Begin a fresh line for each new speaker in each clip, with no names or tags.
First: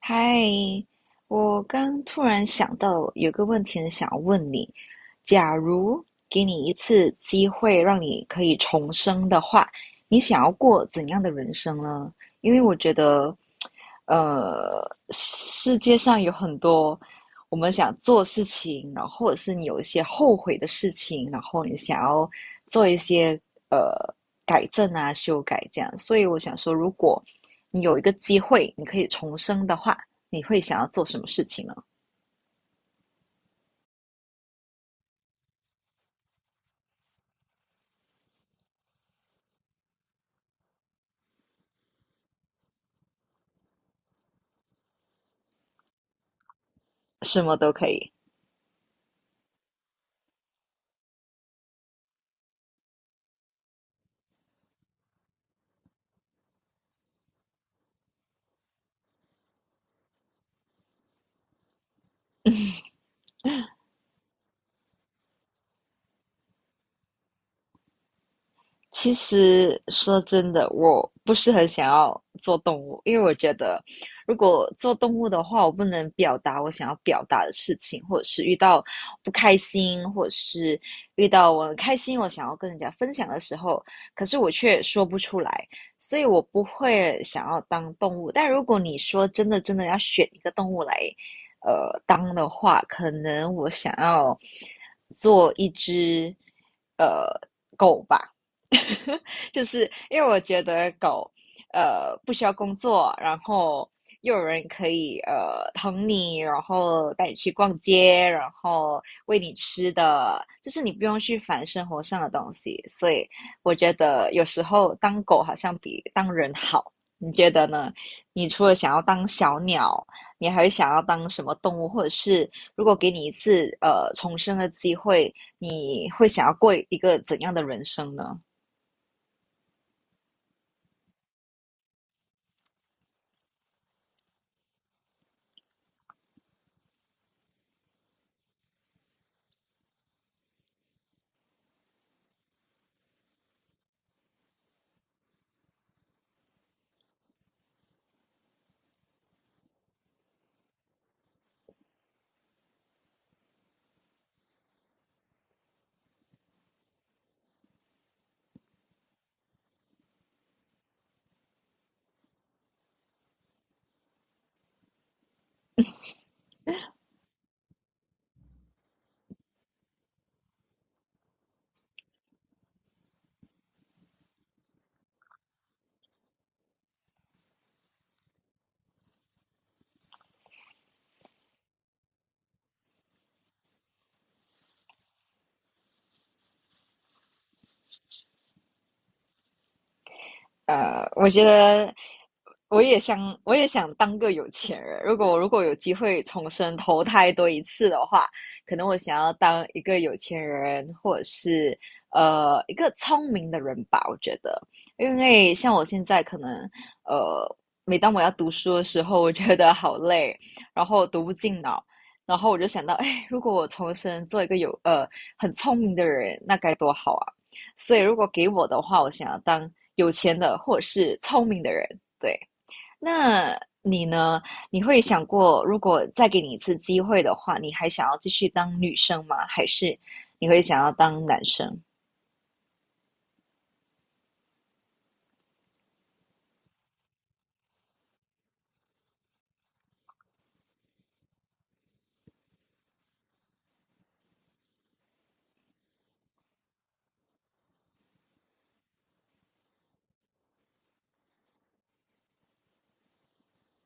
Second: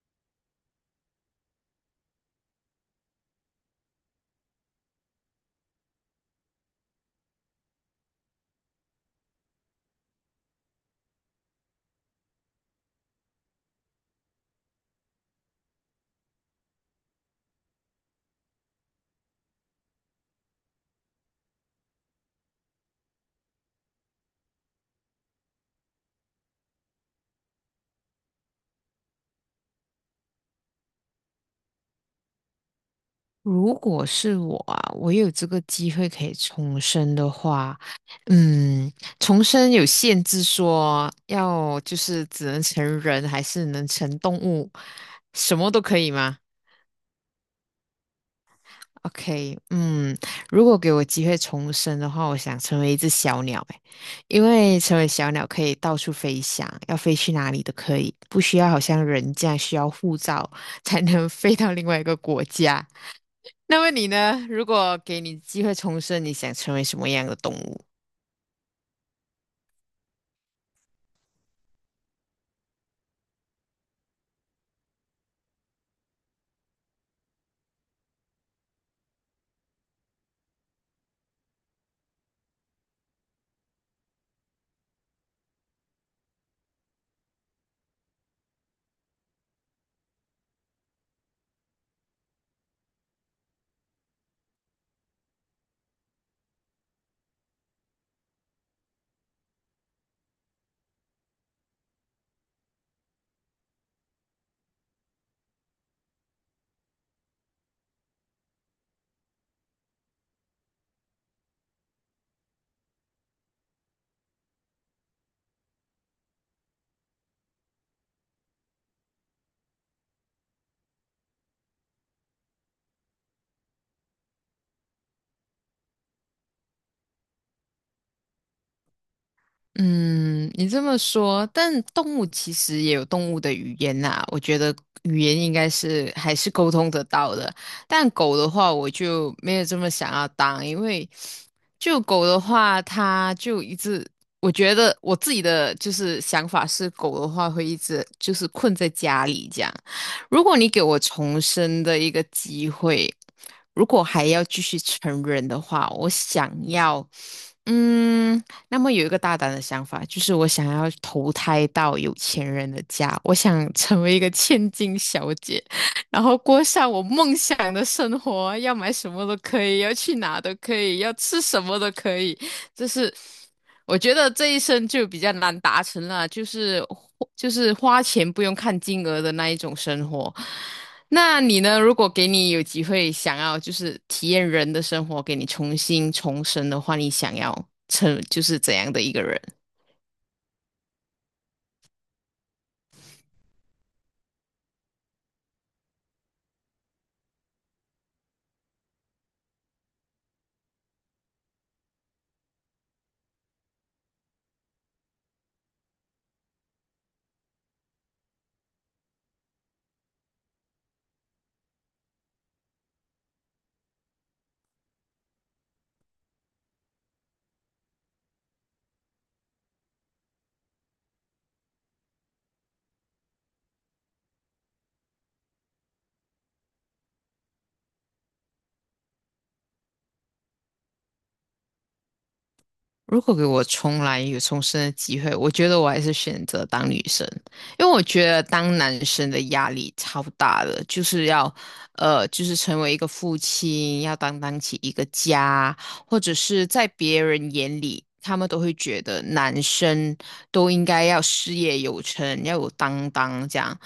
嗨，我刚突然想到有个问题很想要问你：假如给你一次机会，让你可以重生的话，你想要过怎样的人生呢？因为我觉得，世界上有很多我们想做事情，然后或者是你有一些后悔的事情，然后你想要做一些呃改正啊、修改这样。所以我想说，如果你有一个机会，你可以重生的话，你会想要做什么事情呢？
如果是我啊，我有这个机会可以重生的话，嗯，重生有限制说，要就是只能成人，还是能成动物，什么都可以吗
什么都可以。
？OK，嗯，如果给我机会重生的话，我想成为一只小鸟，诶，因为成为小鸟可以到处飞翔，要飞去哪里都可以，不需要好像人这样需要护照才能飞到另外一个国家。那么你呢？如果给你机会重生，你想成为什么样的动物？
其实说真的，我不是很想要做动物，因为我觉得如果做动物的话，我不能表达我想要表达的事情，或者是遇到不开心，或者是遇到我很开心，我想要跟人家分享的时候，可是我却说不出来，所以我不会想要当动物。但如果你说真的真的要选一个动物来，当的话，可能我想要做一只呃狗吧。就是因为我觉得狗，不需要工作，然后又有人可以疼你，然后带你去逛街，然后喂你吃的，就是你不用去烦生活上的东西，所以我觉得有时候当狗好像比当人好，你觉得呢？你除了想要当小鸟，你还会想要当什么动物，或者是如果给你一次重生的机会，你会想要过一个怎样的人生呢？
嗯，你这么说，但动物其实也有动物的语言呐、我觉得语言应该是还是沟通得到的。但狗的话，我就没有这么想要当，因为就狗的话，它就一直，我觉得我自己的就是想法是，狗的话会一直就是困在家里这样。如果你给我重生的一个机会，如果还要继续成人的话，我想要，嗯。那么有一个大胆的想法，就是我想要投胎到有钱人的家，我想成为一个千金小姐，然后过上我梦想的生活，要买什么都可以，要去哪都可以，要吃什么都可以。就是我觉得这一生就比较难达成了，就是花钱不用看金额的那一种生活。那你呢？如果给你有机会想要就是体验人的生活，给你重新重生的话，你想要成就是怎样的一个人？
我觉得我也想，我也想当个有钱人。如果有机会重生投胎多一次的话，可能我想要当一个有钱人，或者是一个聪明的人吧。我觉得，因为像我现在可能呃，每当我要读书的时候，我觉得好累，然后读不进脑。然后我就想到，哎，如果我重生做一个有很聪明的人，那该多好啊！所以如果给我的话，我想要当有钱的或者是聪明的人。对，那你呢？你会想过，如果再给你一次机会的话，你还想要继续当女生吗？还是你会想要当男生？
如果给我重来有重生的机会，我觉得我还是选择当女生，因为我觉得当男生的压力超大的，就是要，就是成为一个父亲，要担当起一个家，或者是在别人眼里，他们都会觉得男生都应该要事业有成，要有担当这样。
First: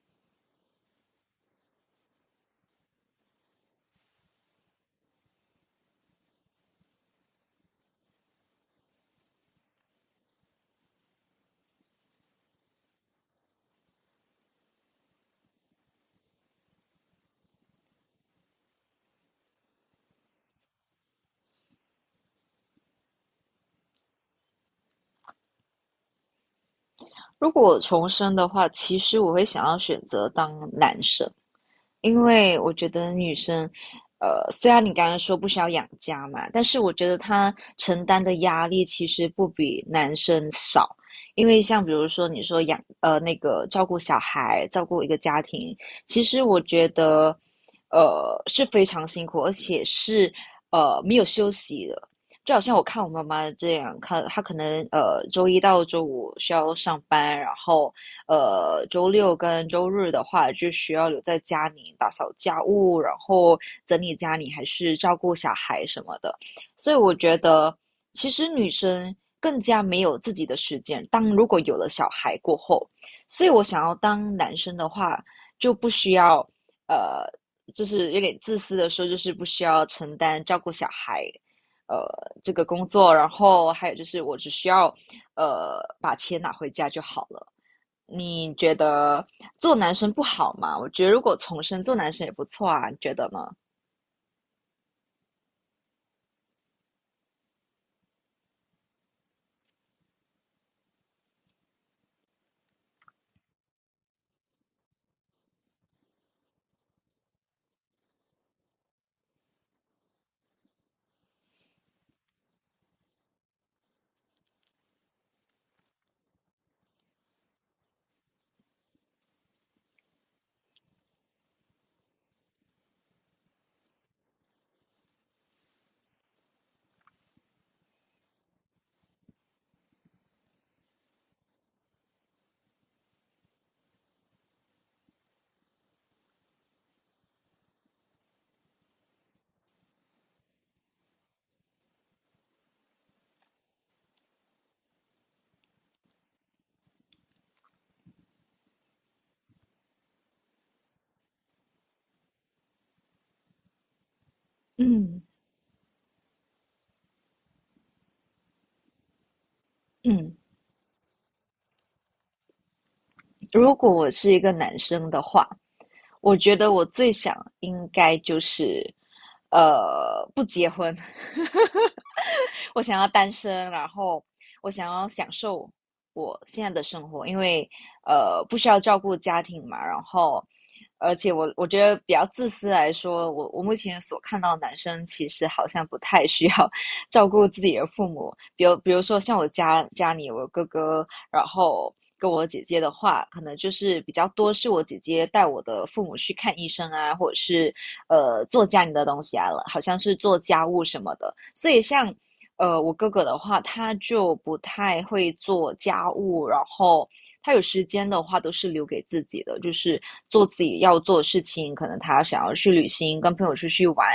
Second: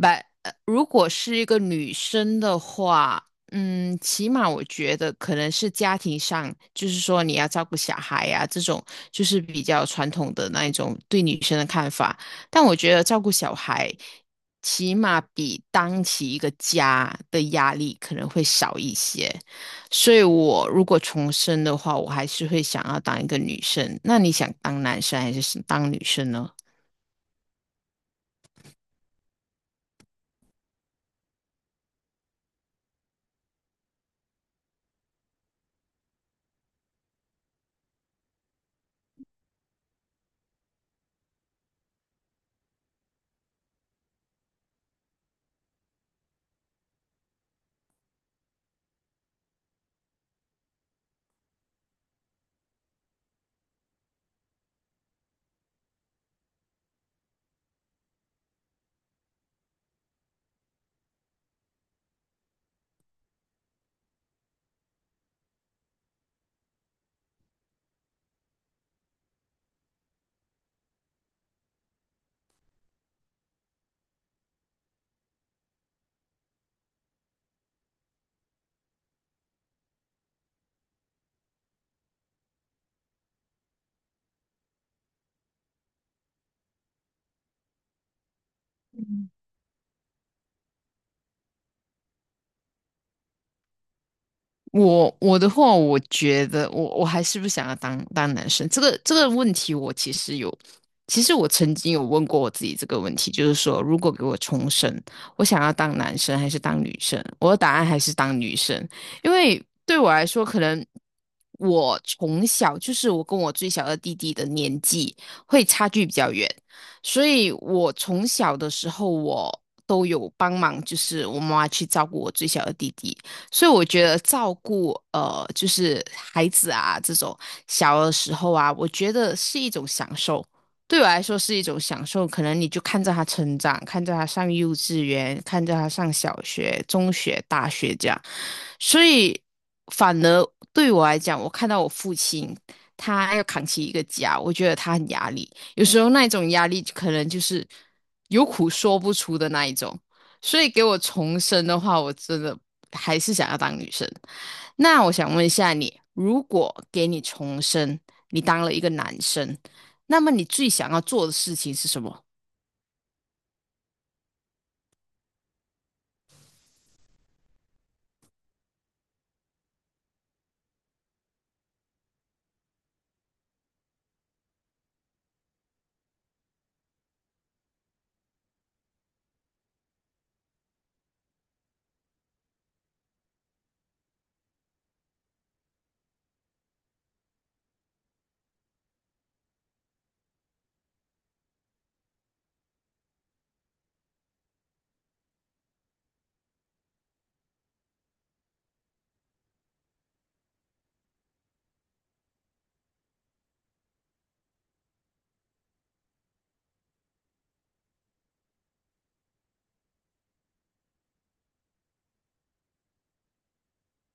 But 如果是一个女生的话，嗯，起码我觉得可能是家庭上，就是说你要照顾小孩呀、这种就是比较传统的那一种对女生的看法。但我觉得照顾小孩，起码比当起一个家的压力可能会少一些。所以我如果重生的话，我还是会想要当一个女生。那你想当男生还是当女生呢？
如果我重生的话，其实我会想要选择当男生，因为我觉得女生，虽然你刚刚说不需要养家嘛，但是我觉得她承担的压力其实不比男生少。因为像比如说你说养，那个照顾小孩、照顾一个家庭，其实我觉得，是非常辛苦，而且是没有休息的。就好像我看我妈妈这样，看她可能周一到周五需要上班，然后周六跟周日的话，就需要留在家里打扫家务，然后整理家里，还是照顾小孩什么的。所以我觉得，其实女生更加没有自己的时间。当如果有了小孩过后，所以我想要当男生的话，就不需要呃，就是有点自私的说，就是不需要承担照顾小孩。呃，这个工作，然后还有就是，我只需要，把钱拿回家就好了。你觉得做男生不好吗？我觉得如果重生做男生也不错啊，你觉得呢？
我的话，我觉得我还是不想要当男生。这个问题，我其实有，其实我曾经有问过我自己这个问题，就是说，如果给我重生，我想要当男生还是当女生？我的答案还是当女生，因为对我来说，可能我从小就是我跟我最小的弟弟的年纪会差距比较远，所以我从小的时候我。都有帮忙，就是我妈妈去照顾我最小的弟弟，所以我觉得照顾就是孩子啊这种小的时候啊，我觉得是一种享受。对我来说是一种享受，可能你就看着他成长，看着他上幼稚园，看着他上小学、中学、大学这样，所以反而对我来讲，我看到我父亲他要扛起一个家，我觉得他很压力，有时候那一种压力可能就是有苦说不出的那一种。所以给我重生的话，我真的还是想要当女生。那我
嗯
想问一下你，如果给你重生，你当了一个男生，那么
嗯，
你最想要做的事情是什么？
如果我是一个男生的话，我觉得我最想应该就是，不结婚。我想要单身，然后我想要享受我现在的生活，因为不需要照顾家庭嘛，然后而且我觉得比较自私来说，我目前所看到的男生其实好像不太需要 照顾自己的父母，比如说像我家家里我哥哥，然后。跟我姐姐的话，可能就是比较多是我姐姐带我的父母去看医生啊，或者是做家里的东西啊，了，好像是做家务什么的。所以像我哥哥的话，他就不太会做家务，然后他有时间的话都是留给自己的，就是做自己要做的事情。可能他想要去旅行，跟朋友出去玩，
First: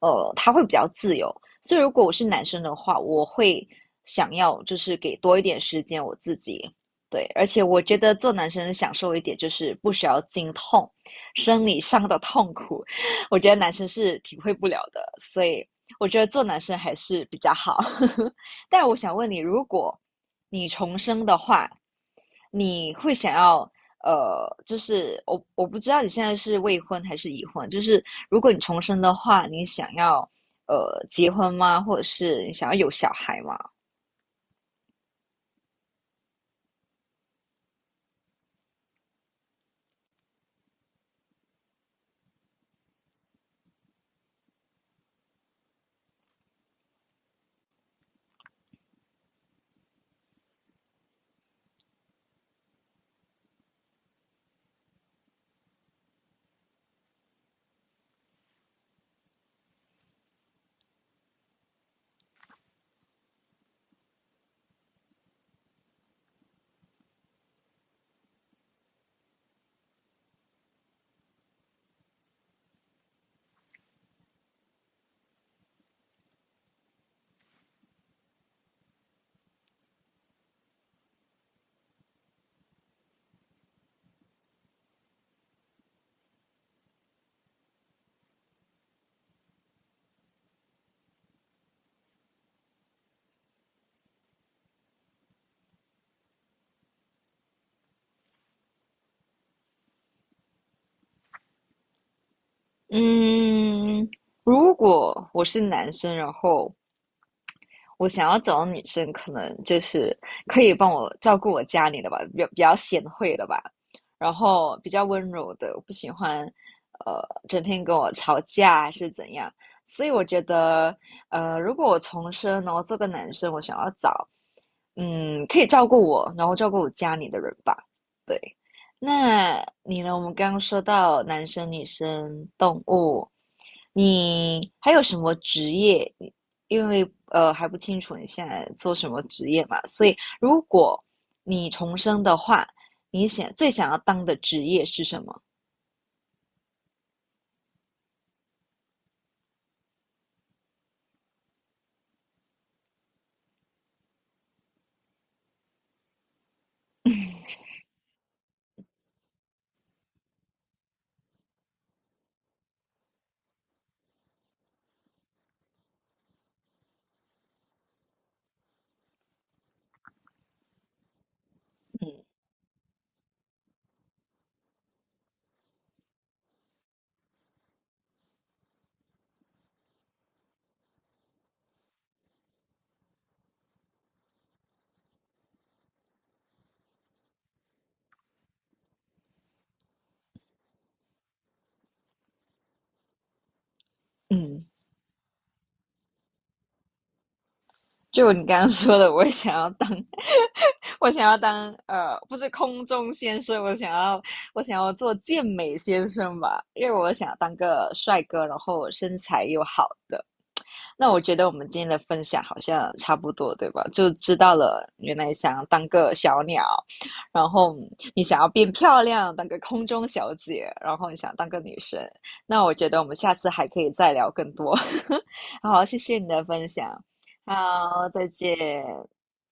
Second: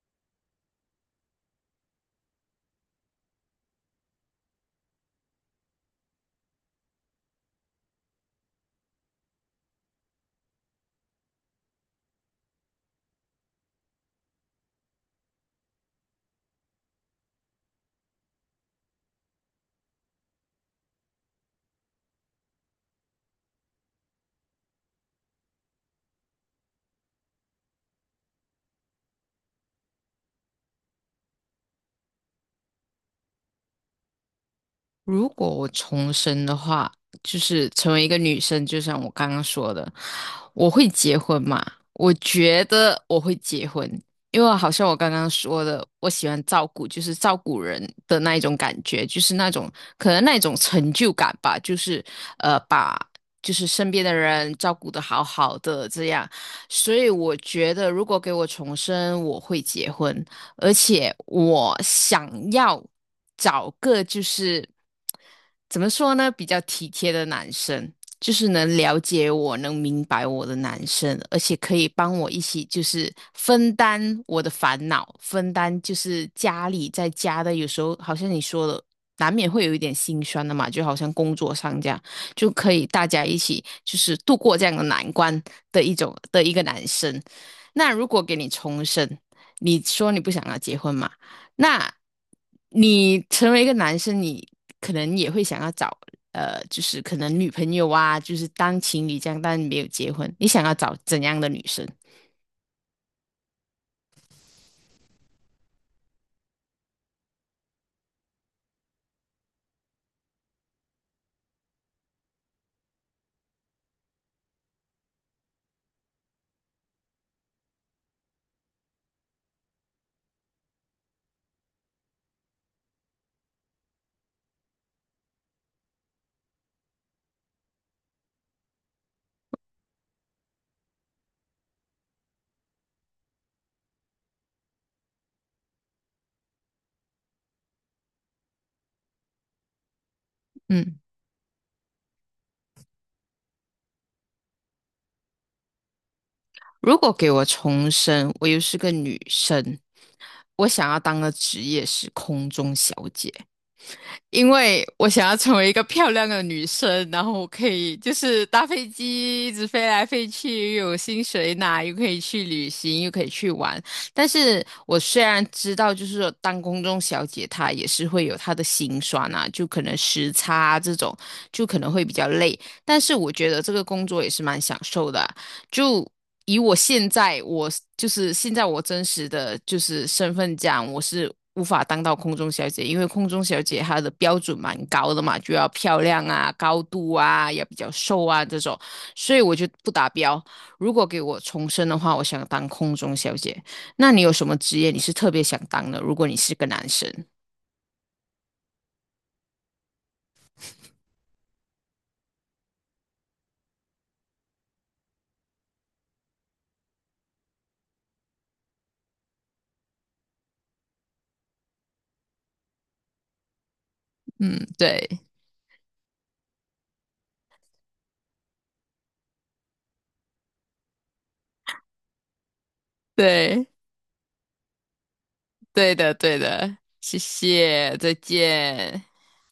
他会比较自由。所以如果我是男生的话，我会想要就是给多一点时间我自己。对，而且我觉得做男生享受一点就是不需要经痛，生理上的痛苦，我觉得男生是体会不了的。所以我觉得做男生还是比较好。但我想问你，如果你重生的话，你会想要就是我我不知道你现在是未婚还是已婚，就是如果你重生的话，你想要结婚吗？或者是你想要有小孩吗？
如果我重生的话，就是成为一个女生，就像我刚刚说的，我会结婚嘛？我觉得我会结婚，因为好像我刚刚说的，我喜欢照顾，就是照顾人的那一种感觉，就是那种可能那种成就感吧，就是把就是身边的人照顾得好好的这样，所以我觉得如果给我重生，我会结婚。而且我想要找个就是怎么说呢，比较体贴的男生，就是能了解我、能明白我的男生，而且可以帮我一起就是分担我的烦恼，分担就是家里在家的，有时候好像你说的。难免会有一点心酸的嘛，就好像工作上这样，就可以大家一起就是度过这样的难关的一种的一个男生。那如果给你重生，你说你不想要结婚嘛？那你成为一个男生，你可能也会想要找就是可能女朋友啊，就是当情侣这样，但没有结婚，你想要找怎样的女生？
嗯，如果我是男生，然后我想要找的女生，可能就是可以帮我照顾我家里的吧，比较比较贤惠的吧，然后比较温柔的，我不喜欢呃整天跟我吵架还是怎样。所以我觉得，如果我重生，然后做个男生，我想要找嗯可以照顾我，然后照顾我家里的人吧。对，那你呢？我们刚刚说到男生、女生、动物，你还有什么职业因为还不清楚你现在做什么职业嘛，所以如
嗯，
果你重生的话，你想最想要当的职业是什么？
如果给我重生，我又是个女生，我想要当的职业是空中小姐。因为我想要成为一个漂亮的女生，然后我可以就是搭飞机一直飞来飞去，又有薪水拿，又可以去旅行，又可以去玩。但是我虽然知道，就是说当公中小姐她也是会有她的辛酸啊，就可能时差啊这种，就可能会
嗯
比较累。但是我觉得这个工作也是蛮享受的啊就以我现在我就是现在我真实的就是身份讲，我是无法当到空中小姐，因为空中小姐她的标准蛮高的嘛，就要漂亮啊、高度啊，也比较瘦啊这种，所以我就不达标。如果给我重生的话，我想当空中小姐。那你有什么
嗯，
职业你是特别想当的？如果你是个男生，
就你刚刚说的，我也想要当，我想要当不是空中先生，我想要做健美先生吧，因为我想当个帅哥，然后身材又好的。那我觉得我们今天的分享好像差不多，对吧？就知道
嗯，
了，原
对
来想当个小鸟，然后你想要变漂亮，当个空中小姐，然后你想当个女生。那我觉得我们下次还
对
可以再聊更多。好，
对
谢
的
谢你
对
的分
的，
享。
谢谢，
好，
再
再见。
见。